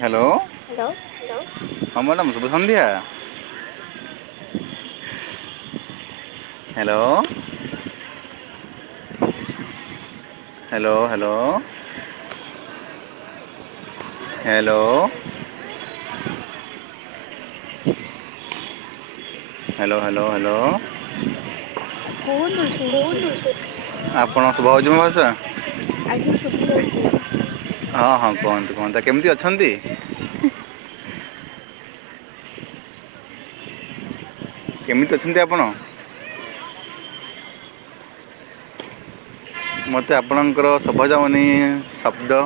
Hello hello. ଆମର ନାମ ଶଭସନ୍ଧ୍ୟଆ hello hello hello hello hello hello hello କୁହନ୍ତୁ ଶୁଣୁଛି ଆପଣ ସଭାଉଛି ମ ଭଷା ଆଜ୍ଞା ଶୁଭା ଯାଉଛି ହଁ ହଁ କୁହନ୍ତୁ କୁହନ୍ତା କେମିତି ଅଛନ୍ତି କେମିତି ଅଛନ୍ତି ଆପଣ ମୋତେ ଆପଣଙ୍କର ସଭଜାମନୀ ଶବ୍ଦ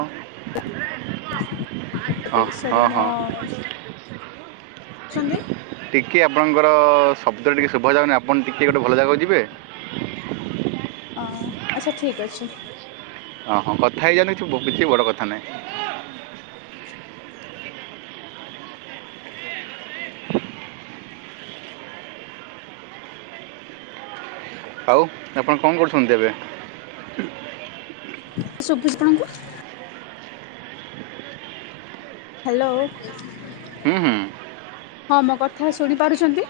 ହଁ ସରି ହଁ ମୋ ହଁ ଛନ୍ତି ଟିକିଏ ଆପଣଙ୍କର ଶବ୍ଦ ଟିକେ ଶୁଭାଯାଉନି ଆପଣ ଟିକିଏ ଗୋଟେ ଭଲ ଜାଗାକୁ ଯିବେ? ଆଚ୍ଛା ଠିକ୍ ଅଛି। ଓ ହଁ କଥା ହେଇ ଯାଆନ୍ତୁ କିଛି ବଡ କଥା ନାହିଁ। ଆଉ ଆପଣ କଣ କରୁଛନ୍ତି ଏବେ? ଶୁଭୁଚି ତମକୁ? ହ୍ୟାଲୋ ହୁଁ ହୁଁ ହଁ ମୋ କଥା ଶୁଣିପାରୁଛନ୍ତି?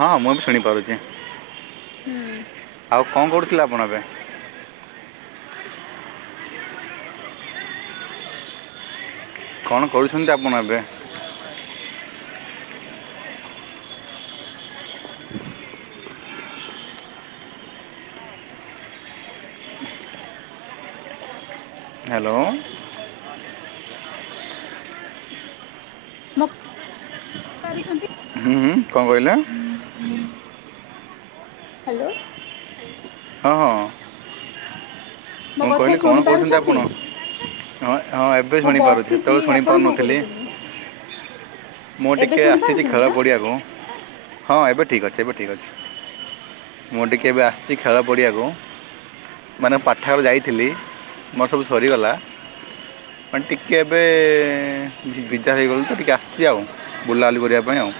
ହଁ ମୁଁ ବି ଶୁଣିପାରୁଛି। ହୁଁ। ଆଉ କଣ କରୁଥିଲେ ଆପଣ ଏବେ? କଣ କରୁଛନ୍ତି ଆପଣ ଏବେ? ହ୍ୟାଲୋ। ମୋ ପାରୁଛନ୍ତି? ହୁଁ-ହୁଁ କଣ କହିଲେ? ହ୍ୟାଲୋ। ହଁ-ହଁ। ମୋ ମୁଁ କଥା କହିଲି କଣ ଶୁଣି କହୁଛନ୍ତି ପାରୁଛନ୍ତି? ଆପଣ? ହଁ-ହଁ ଏବେ ମୁଁ ଶୁଣି ପାରୁଛି ବସିଛି ସେତେବେଳେ ଶୁଣି ଆପଣ କଣ ପାରୁନଥିଲି। କରୁଛନ୍ତି ମୁଁ ଏବେ ଟିକେ ଶୁଣି ଆସିଛି ପାରୁଛନ୍ତି ଖେଳ ନା? ପଡ଼ିଆକୁ। ହଁ ଏବେ ଠିକ୍ ଅଛି ଏବେ ଆଚ୍ଛା ଠିକ୍ ଅଛି ମୁଁ ଟିକେ ଏବେ ଆସିଚି। ଖେଳ ପଡ଼ିଆକୁ ମାନେ ପାଠାଗାର ଯାଇଥିଲି ମୋର ସବୁ ସରିଗଲା। ମାନେ ଟିକେ ଏବେ ବି ବିଦା ହେଇଗଲୁ ତ ଟିକେ ଆସିଚି ଆଉ। ବୁଲାବୁଲି କରିବା ପାଇଁ ଆଉ।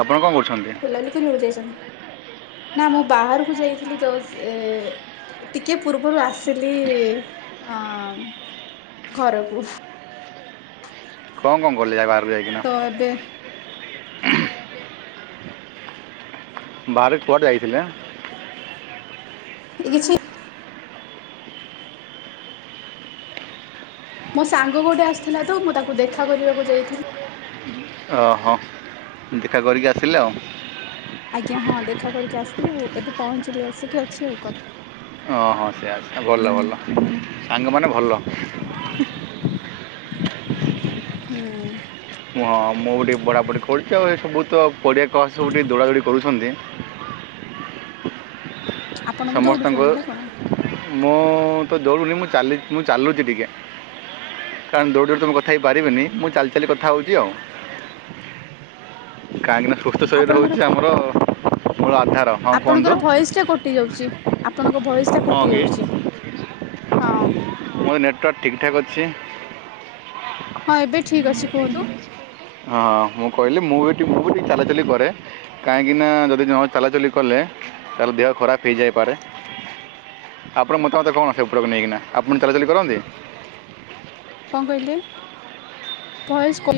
ଆପଣ କଣ କରୁଛନ୍ତି? ବୁଲାବୁଲି କରିବାକୁ ଯାଇଛନ୍ତି। ନା ମୁଁ ବାହାରକୁ ଯାଇଥିଲି ତ ସେ ଟିକେ ପୂର୍ବରୁ ଆସିଲି ଅ ଘରକୁ। କଣ କଣ କଲେ ଯାଇ ବାହା ତ ଏବେ ବାହାରେ କୁଆଡେ ଯାଇଥିଲେ? ଏ କିଛି ମୋ ସାଙ୍ଗ ଗୋଟେ ଆସିଥିଲା ତ ମୁଁ ତାକୁ ଦେଖା କରିବାକୁ ଯାଇଥିଲି। ଅ ହ ଦେଖା କରିକି ଆସିଲେ ଆଉ। ଆଜ୍ଞା ହଁ ଦେଖା କରିକି ଆସିଲି ଆଉ ଏବେ ପହଞ୍ଚିଲି ଆସିକି ଅଛି ଆଉ କଥା ହଁ-ହଁ ସେୟା ସେୟା ଭଲ ଭଲ ସାଙ୍ଗମାନେ ଭଲ। ହୁଁ। ମୁଁ-ମୁଁ ବି ଟିକେ ଏଢ଼ାପଢ଼ି କରୁଛି ଆଉ ଏ ସବୁ ତ ପଡ଼ିଆ ରେ ସବୁ ଟିକେ ଦୌଡ଼ାଦୌଡ଼ି କରୁଛନ୍ତି। ଆପଣ ବି ସମସ୍ତଙ୍କୁ ଦୌଡୁଛନ୍ତି ନା କଣ ମୁଁ ତ ଦୌଡ଼ୁନି ମୁଁ ଚାଲି ମୁଁ ଚାଲୁଛି ଟିକେ। କାରଣ ଦୌଡ଼ି-ଦୌଡି ତ ମୁଁ କଥା ହୋଇପାରିବିନି, ମୁଁ ଚାଲି ଚାଲି କଥା ହେଉଛି ଆଉ। କାହିଁକିନା ସୁସ୍ଥ ଶରୀର ଆପଣଙ୍କର ହେଉଛି ଆମର ମୂଳ ଆଧାର ହଁ କୁହନ୍ତୁ ଆପଣଙ୍କର ଭଏସ୍ ଟା ଗୋ କଟି ଯାଉଛି ଆପଣଙ୍କ ଭଏସଟା ହଁ କି କଟିଯାଉଛି ହଁ। ମୋର ନେଟୱାର୍କ ଠିକ୍ଠାକ୍ ଅଛି। ହଁ ଏବେ ଠିକ୍ ଅଛି କୁହନ୍ତୁ। ହଁ ମୁଁ କହିଲି ମୁଁ ଏଠି ମୁଁ ବି ଟିକେ ଚାଲାଚଲି କରେ। କାହିଁକିନା ଯଦି ନ ଚାଲାଚଲି କଲେ ତାହେଲେ ଦେହ ଖରାପ ହେଇଯାଇପାରେ। ଆପଣଙ୍କ ମତା ମତ କଣ ଆସେ ଉପରକୁ ନେଇକିନା ଆପଣ ଚଲାଚଲି କରନ୍ତି? କଣ କହିଲେ ଭଏସ୍ କ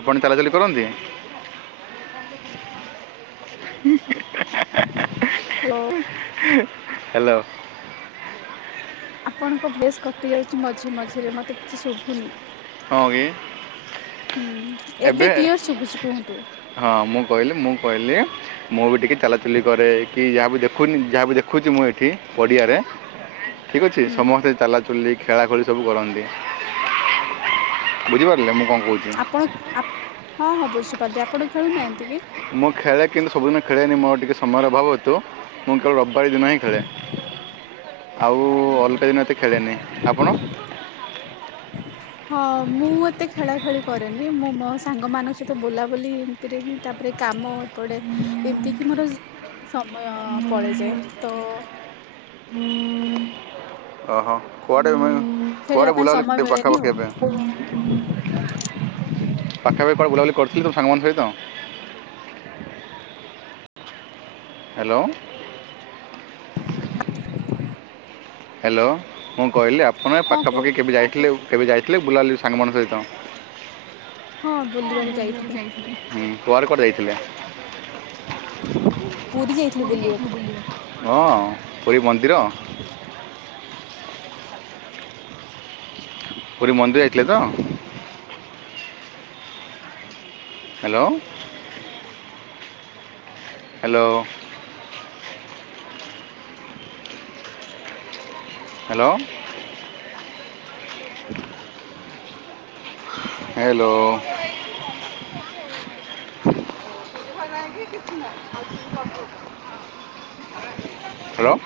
ଆପଣ ଚାଲାଚଲି କରନ୍ତି? ହୁଁ। ହାଲୋ। ହାଲୋ। ଆପଣଙ୍କ ଭଏସ୍ କଟି ଯାଉଛି ମଝିରେ ମଝିରେ ମତେ କିଛି ଶୁଭୁନି। ହଁ ଆ କି। ହୁଁ ଏବେ କ୍ଲିଅର ଶୁଭୁଛି କୁହନ୍ତୁ। ହଁ ମୁଁ କହିଲି ମୁଁ କହିଲି ମୁଁ ବି ଟିକିଏ ଚାଲାଚୁଲି କରେ କି ଯାହାବି ଦେଖୁନି ଯାହା ବିି ଦେଖୁଛି ମୁଁ ଏଠି ପଡ଼ିଆରେ ହୁଁ। ଠିକ୍ ଅଛି ସମସ୍ତେ ଚାଲାଚୁଲି ଖେଳାଖେଳି ସବୁ କରନ୍ତି। ବୁଝିପାରିଲେ ମୁଁ କ'ଣ ଉ କହୁଛି ହୁଁ ଆପଣ ହଁ ହଁ ବୁଝିପାରନ୍ତି ଆପଣ ଖେଳୁନାହାନ୍ତି କି। ମୁଁ ଖେଳେ କିନ୍ତୁ ସବୁଦିନ ଖେଳେନି ମୋର ଟିକେ ସମୟର ଅଭାବ ହେତୁ ମୁଁ କେବଳ ରବିବାର ଦିନ ହିଁ ଖେଳେ। ଆଉ ଉଁ ହୁଁ ଅଲଗା ଦିନ ଏତେ ଖେଳେନି। ଆପଣ? [inaudible] ହଁ ମୁଁ ଏତେ ଖେଳା ଖେଳି କରେନି। ମୁଁ ମୋ ସାଙ୍ଗମାନଙ୍କ ସହିତ ବୁଲାବୁଲି ସେଥିରେ ହିଁ ତାପରେ କାମ ପଡ଼େ ଏମିତିକି ମୋର ମାନେ ସମୟ ପଳେଇଯାଏ। ତ ଓହୋ। କୁଆଡେ ଖେଳିବା କୁଆଡେ ପାଇଁ ସମୟ ବୁଲାବୁଲି ମିଳେନି ଆଉ ପାଖାପାଖି ଏବେ। ପାଖାପାଖି କଣ ବୁଲାବୁଲି କରୁଥିଲୁ ସାଙ୍ଗମାନଙ୍କ ସହିତ। ହ୍ୟାଲୋ। ହ୍ୟାଲୋ ମୁଁ କହିଲି ଆପଣ ହଁ କୁହ ପାଖାପାଖି କେବେ ଯାଇଥିଲେ କେବେ ଯାଇଥିଲେ ବୁଲାବୁଲି ସାଙ୍ଗମାନଙ୍କ ସହିତ। ହଁ ବୁଲିବାକୁ ଯାଇଥିଲି। କୁଆଡେ କୁଆଡେ ଯାଇଥିଲେ? ଏଇ ପୁରୀ ଯାଇଥିଲୁ ବୁଲିବାକୁ। ହଁ ପୁରୀ ମନ୍ଦିର। ପୁରୀ ମନ୍ଦିର ଯାଇଥିଲେ ତ। Hello. Hello. Hello. Hello. [inaudible] Hello.